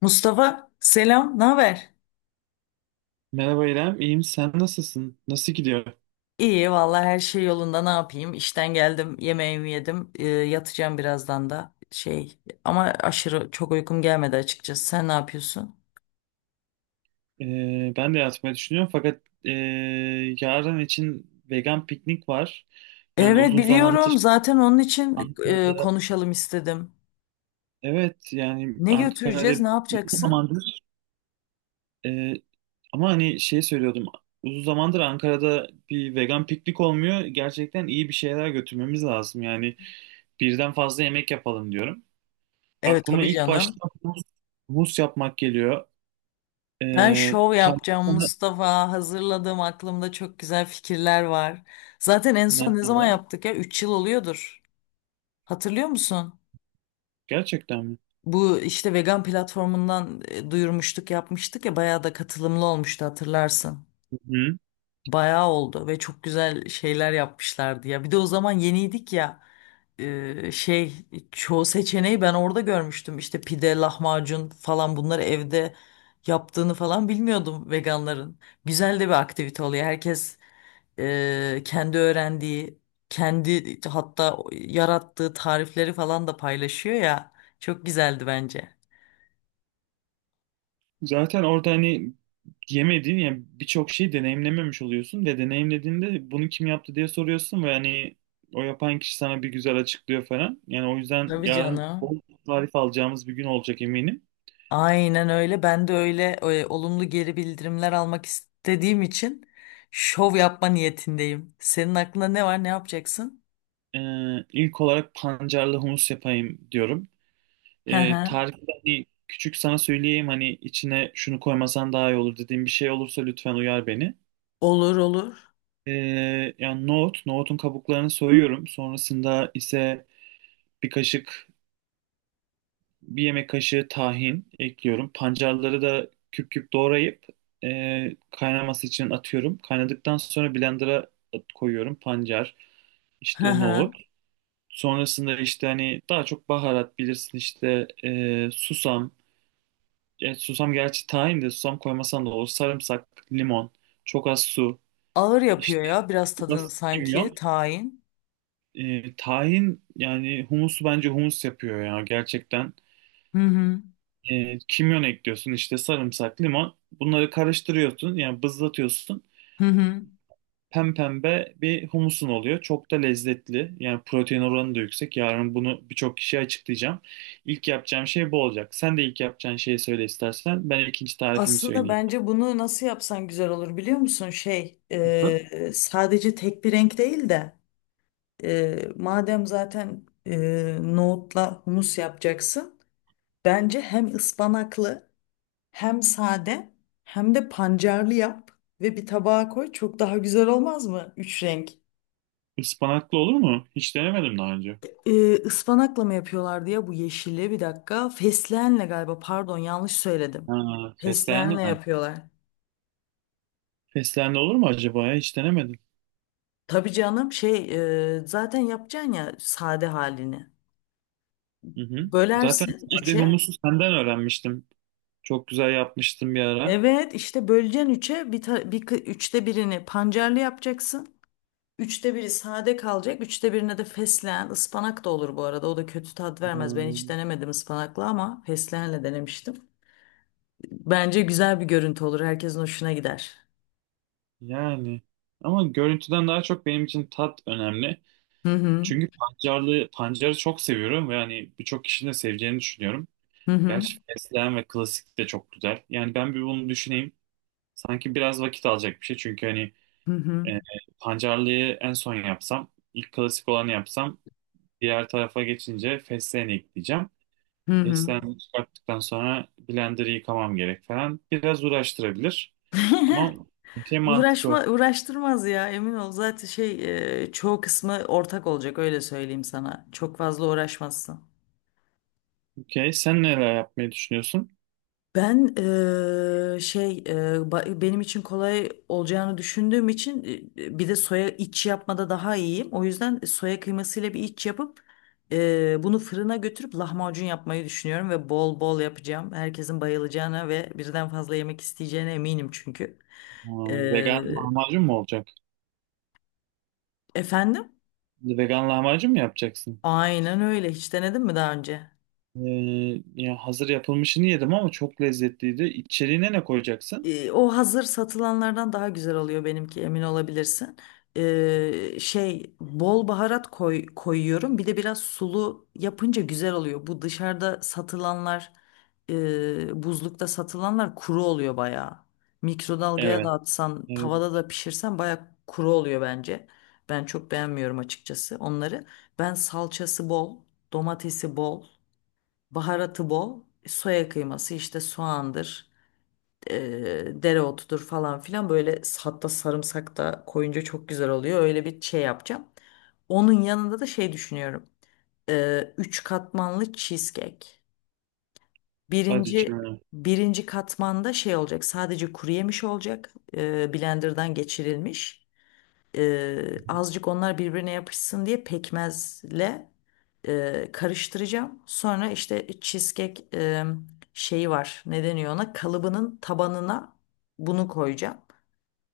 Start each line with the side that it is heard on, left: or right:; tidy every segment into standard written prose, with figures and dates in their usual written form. left: Mustafa selam, ne haber?
right: Merhaba İrem, iyiyim. Sen nasılsın? Nasıl gidiyor?
left: İyi vallahi her şey yolunda ne yapayım? İşten geldim, yemeğimi yedim, yatacağım birazdan da ama aşırı çok uykum gelmedi açıkçası. Sen ne yapıyorsun?
right: Ben de yatmayı düşünüyorum fakat yarın için vegan piknik var. Yani
left: Evet
right: uzun
left: biliyorum
right: zamandır
left: zaten onun için konuşalım istedim.
right: evet yani
left: Ne
right: Ankara'da
left: götüreceğiz, ne
right: uzun
left: yapacaksın?
right: zamandır ee, ama hani şey söylüyordum uzun zamandır Ankara'da bir vegan piknik olmuyor. Gerçekten iyi bir şeyler götürmemiz lazım. Yani birden fazla yemek yapalım diyorum.
left: Evet
right: Aklıma
left: tabii
right: ilk başta
left: canım.
right: humus, humus yapmak geliyor.
left: Ben
right: Ee,
left: şov yapacağım
right: tavuktan-
left: Mustafa. Hazırladım, aklımda çok güzel fikirler var. Zaten en son ne zaman yaptık ya? 3 yıl oluyordur. Hatırlıyor musun?
right: Gerçekten mi?
left: Bu işte vegan platformundan duyurmuştuk, yapmıştık ya, bayağı da katılımlı olmuştu hatırlarsın.
right: Hı.
left: Bayağı oldu ve çok güzel şeyler yapmışlardı ya. Bir de o zaman yeniydik ya, e, şey çoğu seçeneği ben orada görmüştüm. İşte pide, lahmacun falan bunları evde yaptığını falan bilmiyordum veganların. Güzel de bir aktivite oluyor. Herkes kendi öğrendiği, kendi hatta yarattığı tarifleri falan da paylaşıyor ya. Çok güzeldi bence.
right: Zaten orada hani yemediğin yani birçok şeyi deneyimlememiş oluyorsun ve deneyimlediğinde bunu kim yaptı diye soruyorsun ve hani o yapan kişi sana bir güzel açıklıyor falan. Yani o yüzden
left: Tabii
right: yarın
left: canım.
right: bol tarif alacağımız bir gün olacak eminim.
left: Aynen öyle. Ben de öyle, olumlu geri bildirimler almak istediğim için şov yapma niyetindeyim. Senin aklında ne var? Ne yapacaksın?
right: İlk olarak pancarlı humus yapayım diyorum.
left: Hı hı.
right: Tarifi de hani küçük sana söyleyeyim, hani içine şunu koymasan daha iyi olur dediğim bir şey olursa lütfen uyar beni.
left: Olur olur.
right: Yani nohut, nohutun kabuklarını soyuyorum. Sonrasında ise bir kaşık, bir yemek kaşığı tahin ekliyorum. Pancarları da küp küp doğrayıp kaynaması için atıyorum. Kaynadıktan sonra blender'a koyuyorum pancar,
left: Hı
right: işte
left: hı.
right: nohut. Sonrasında işte hani daha çok baharat bilirsin işte susam. Susam gerçi, tahin de susam, koymasan da olur. Sarımsak, limon, çok az su,
left: Ağır
right: işte
left: yapıyor ya biraz tadın,
right: biraz
left: sanki
right: kimyon.
left: tayin.
right: Tahin yani humusu bence humus yapıyor ya gerçekten.
left: Hı hı.
right: Kimyon ekliyorsun işte, sarımsak, limon. Bunları karıştırıyorsun yani bızlatıyorsun.
left: Hı hı.
right: Pempembe bir humusun oluyor. Çok da lezzetli. Yani protein oranı da yüksek. Yarın bunu birçok kişiye açıklayacağım. İlk yapacağım şey bu olacak. Sen de ilk yapacağın şeyi söyle istersen. Ben ikinci tarifimi
left: Aslında
right: söyleyeyim.
left: bence bunu nasıl yapsan güzel olur biliyor musun? Sadece tek bir renk değil de madem zaten nohutla humus yapacaksın. Bence hem ıspanaklı, hem sade, hem de pancarlı yap ve bir tabağa koy. Çok daha güzel olmaz mı? Üç renk.
right: Ispanaklı olur mu? Hiç denemedim daha önce.
left: Ispanakla mı yapıyorlardı ya bu yeşili, bir dakika. Fesleğenle galiba, pardon yanlış söyledim.
right: Ha, fesleğenli
left: Fesleğenle
right: mi?
left: yapıyorlar.
right: Fesleğenli olur mu acaba ya? Hiç denemedim.
left: Tabii canım, zaten yapacaksın ya sade halini.
right: Hı hı. Zaten
left: Bölersin
right: sade
left: üçe.
right: humusu senden öğrenmiştim. Çok güzel yapmıştım bir ara.
left: Evet işte böleceksin üçe, bir, ta- bir kı- üçte birini pancarlı yapacaksın. Üçte biri sade kalacak. Üçte birine de fesleğen, ıspanak da olur bu arada. O da kötü tat vermez. Ben hiç
right: Hmm.
left: denemedim ıspanaklı ama fesleğenle denemiştim. Bence güzel bir görüntü olur. Herkesin hoşuna gider.
right: Yani ama görüntüden daha çok benim için tat önemli.
left: Hı hı.
right: Çünkü pancarlı, pancarı çok seviyorum ve hani birçok kişinin de seveceğini düşünüyorum.
left: Hı hı.
right: Gerçi fesleğen ve klasik de çok güzel. Yani ben bir bunu düşüneyim. Sanki biraz vakit alacak bir şey. Çünkü hani
left: Hı hı.
right: e, pancarlıyı en son yapsam, ilk klasik olanı yapsam, diğer tarafa geçince fesleğeni ekleyeceğim.
left: Hı hı.
right: Fesleğeni çıkarttıktan sonra blender'ı yıkamam gerek falan. Biraz uğraştırabilir. Ama şey
left: Uğraşma,
right: mantıklı.
left: uğraştırmaz ya, emin ol. Zaten, çoğu kısmı ortak olacak, öyle söyleyeyim sana. Çok fazla uğraşmazsın.
right: Okey. Sen neler yapmayı düşünüyorsun?
left: Ben, benim için kolay olacağını düşündüğüm için, bir de soya iç yapmada daha iyiyim. O yüzden soya kıymasıyla bir iç yapıp, bunu fırına götürüp lahmacun yapmayı düşünüyorum ve bol bol yapacağım. Herkesin bayılacağına ve birden fazla yemek isteyeceğine eminim çünkü.
right: Aa, vegan
left: Eee,
right: lahmacun mu olacak?
left: Efendim?
right: Vegan lahmacun mu yapacaksın?
left: Aynen öyle. Hiç denedin mi daha önce?
right: Ee, ya hazır yapılmışını yedim ama çok lezzetliydi. İçeriğine ne koyacaksın?
left: O hazır satılanlardan daha güzel oluyor benimki, emin olabilirsin. Bol baharat koyuyorum. Bir de biraz sulu yapınca güzel oluyor. Bu dışarıda satılanlar, buzlukta satılanlar kuru oluyor bayağı. Mikrodalgaya da
right: Evet.
left: atsan, tavada
right: Evet.
left: da pişirsen bayağı kuru oluyor bence. Ben çok beğenmiyorum açıkçası onları. Ben salçası bol, domatesi bol, baharatı bol, soya kıyması, işte soğandır, dereotudur falan filan, böyle hatta sarımsak da koyunca çok güzel oluyor. Öyle bir şey yapacağım. Onun yanında da şey düşünüyorum. Üç katmanlı cheesecake.
right: Hadi
left: Birinci
right: canım.
left: birinci katmanda şey olacak. Sadece kuru yemiş olacak. Blenderdan geçirilmiş. Azıcık onlar birbirine yapışsın diye pekmezle karıştıracağım. Sonra işte cheesecake şeyi var. Ne deniyor ona? Kalıbının tabanına bunu koyacağım.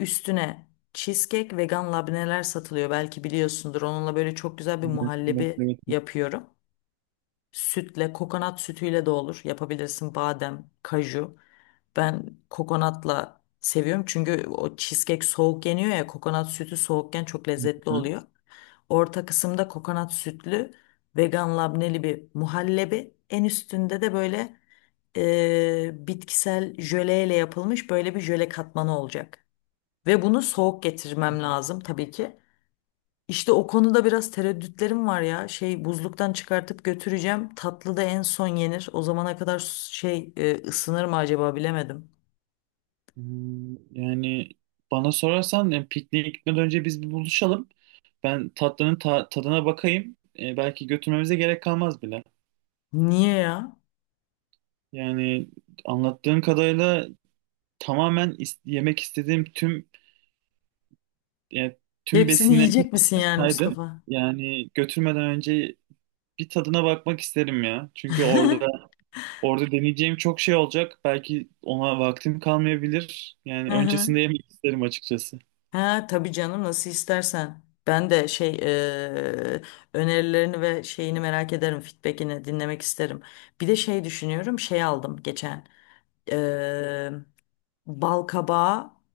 left: Üstüne cheesecake vegan labneler satılıyor. Belki biliyorsundur. Onunla böyle çok güzel bir
right: Evet, evet,
left: muhallebi
right: evet.
left: yapıyorum. Sütle, kokonat sütüyle de olur. Yapabilirsin, badem, kaju. Ben kokonatla seviyorum çünkü o cheesecake soğuk yeniyor ya, kokonat sütü soğukken çok
right: Evet.
left: lezzetli
right: Hı.
left: oluyor. Orta kısımda kokonat sütlü, vegan labneli bir muhallebi. En üstünde de böyle, bitkisel jöleyle yapılmış böyle bir jöle katmanı olacak. Ve bunu soğuk getirmem lazım tabii ki. İşte o konuda biraz tereddütlerim var ya. Buzluktan çıkartıp götüreceğim. Tatlı da en son yenir. O zamana kadar ısınır mı acaba, bilemedim.
right: Yani bana sorarsan, yani pikniğe gitmeden önce biz bir buluşalım. Ben tatlının tadına bakayım. Belki götürmemize gerek kalmaz bile.
left: Niye ya?
right: Yani anlattığın kadarıyla tamamen yemek istediğim tüm, yani tüm
left: Hepsini
right: besinlerini
left: yiyecek misin yani
right: saydım.
left: Mustafa?
right: Yani götürmeden önce bir tadına bakmak isterim ya. Çünkü orada deneyeceğim çok şey olacak. Belki ona vaktim kalmayabilir. Yani
left: Hı hı.
right: öncesinde yemek isterim açıkçası.
left: Ha tabii canım, nasıl istersen. Ben de önerilerini ve şeyini merak ederim. Feedback'ini dinlemek isterim. Bir de şey düşünüyorum. Şey aldım geçen. E, Bal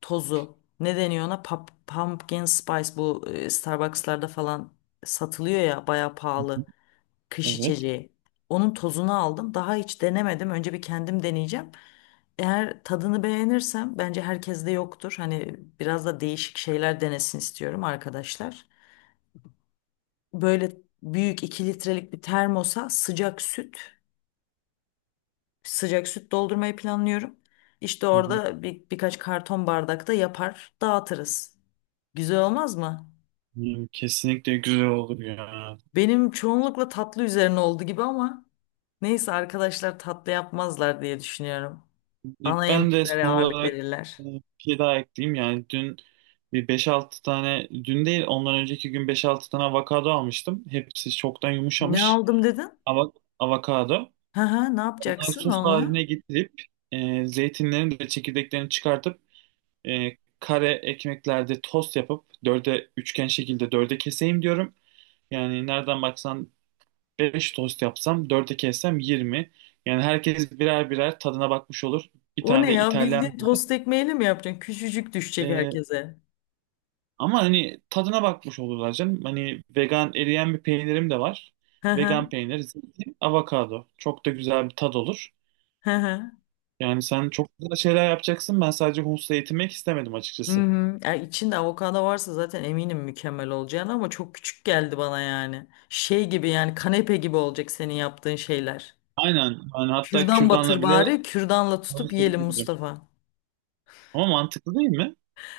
left: tozu. Ne deniyor ona? Pumpkin spice, bu Starbucks'larda falan satılıyor ya, bayağı
right: Hı hı.
left: pahalı kış
right: Evet.
left: içeceği. Onun tozunu aldım. Daha hiç denemedim. Önce bir kendim deneyeceğim. Eğer tadını beğenirsem, bence herkeste yoktur. Hani biraz da değişik şeyler denesin istiyorum arkadaşlar. Böyle büyük 2 litrelik bir termosa sıcak süt, sıcak süt doldurmayı planlıyorum. İşte
right: Hı hı.
left: orada birkaç karton bardakta yapar, dağıtırız. Güzel olmaz mı?
right: Yani kesinlikle güzel olur ya.
left: Benim çoğunlukla tatlı üzerine oldu gibi ama neyse, arkadaşlar tatlı yapmazlar diye düşünüyorum. Ana
right: Ben de son
left: yemeklere ağırlık
right: olarak
left: verirler.
right: bir şey daha ekleyeyim. Yani dün bir beş altı tane, dün değil ondan önceki gün beş altı tane avokado almıştım. Hepsi çoktan
left: Ne
right: yumuşamış.
left: aldım dedin?
right: Ava- avokado.
left: Hı hı, ne
right: Onları
left: yapacaksın
right: sos
left: onunla?
right: haline getirip zeytinlerin de çekirdeklerini çıkartıp e, kare ekmeklerde tost yapıp dörde, üçgen şekilde dörde keseyim diyorum. Yani nereden baksan 5 tost yapsam, dörde kessem 20. Yani herkes birer birer tadına bakmış olur. Bir
left: O
right: tane
left: ne
right: de
left: ya,
right: İtalyan,
left: bildiğin tost ekmeğiyle mi yapacaksın? Küçücük düşecek
right: e,
left: herkese.
right: ama hani tadına bakmış olurlar canım. Hani vegan eriyen bir peynirim de var.
left: Hı hı,
right: Vegan peynir, zeytin, avokado. Çok da güzel bir tad olur.
left: hı hı.
right: Yani sen çok güzel şeyler yapacaksın. Ben sadece Humus'la yetinmek istemedim
left: Hı
right: açıkçası.
left: hı. Ya içinde avokado varsa zaten eminim mükemmel olacağını, ama çok küçük geldi bana yani. Şey gibi yani, kanepe gibi olacak senin yaptığın şeyler.
right: Aynen. Yani hatta
left: Kürdan batır
right: kürdanla bile
left: bari, kürdanla tutup yiyelim
right: savaşabilirim.
left: Mustafa.
right: Ama mantıklı değil mi?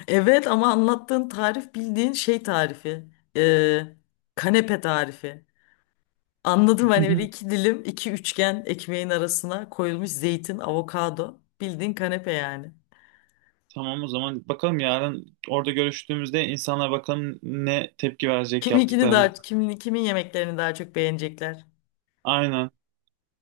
left: Evet ama anlattığın tarif bildiğin şey tarifi. Ee, Kanepe tarifi. Anladım, hani böyle 2 dilim, iki üçgen ekmeğin arasına koyulmuş zeytin, avokado. Bildiğin kanepe yani.
right: Tamam, o zaman bakalım yarın orada görüştüğümüzde insanlar bakalım ne tepki verecek yaptıklarımız.
left: Kimin kimin yemeklerini daha çok beğenecekler.
right: Aynen.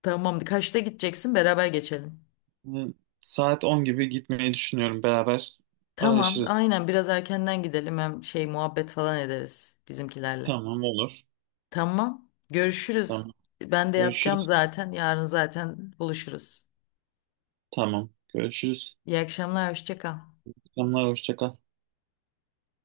left: Tamam kaçta gideceksin, beraber geçelim.
right: Hı, saat 10 gibi gitmeyi düşünüyorum. Beraber
left: Tamam
right: araşırız.
left: aynen, biraz erkenden gidelim, hem muhabbet falan ederiz bizimkilerle.
right: Tamam, olur.
left: Tamam, görüşürüz.
right: Tamam.
left: Ben de yatacağım
right: Görüşürüz.
left: zaten, yarın zaten buluşuruz.
right: Tamam. Görüşürüz.
left: İyi akşamlar, hoşça kal.
right: Tamamlar, hoşça kal.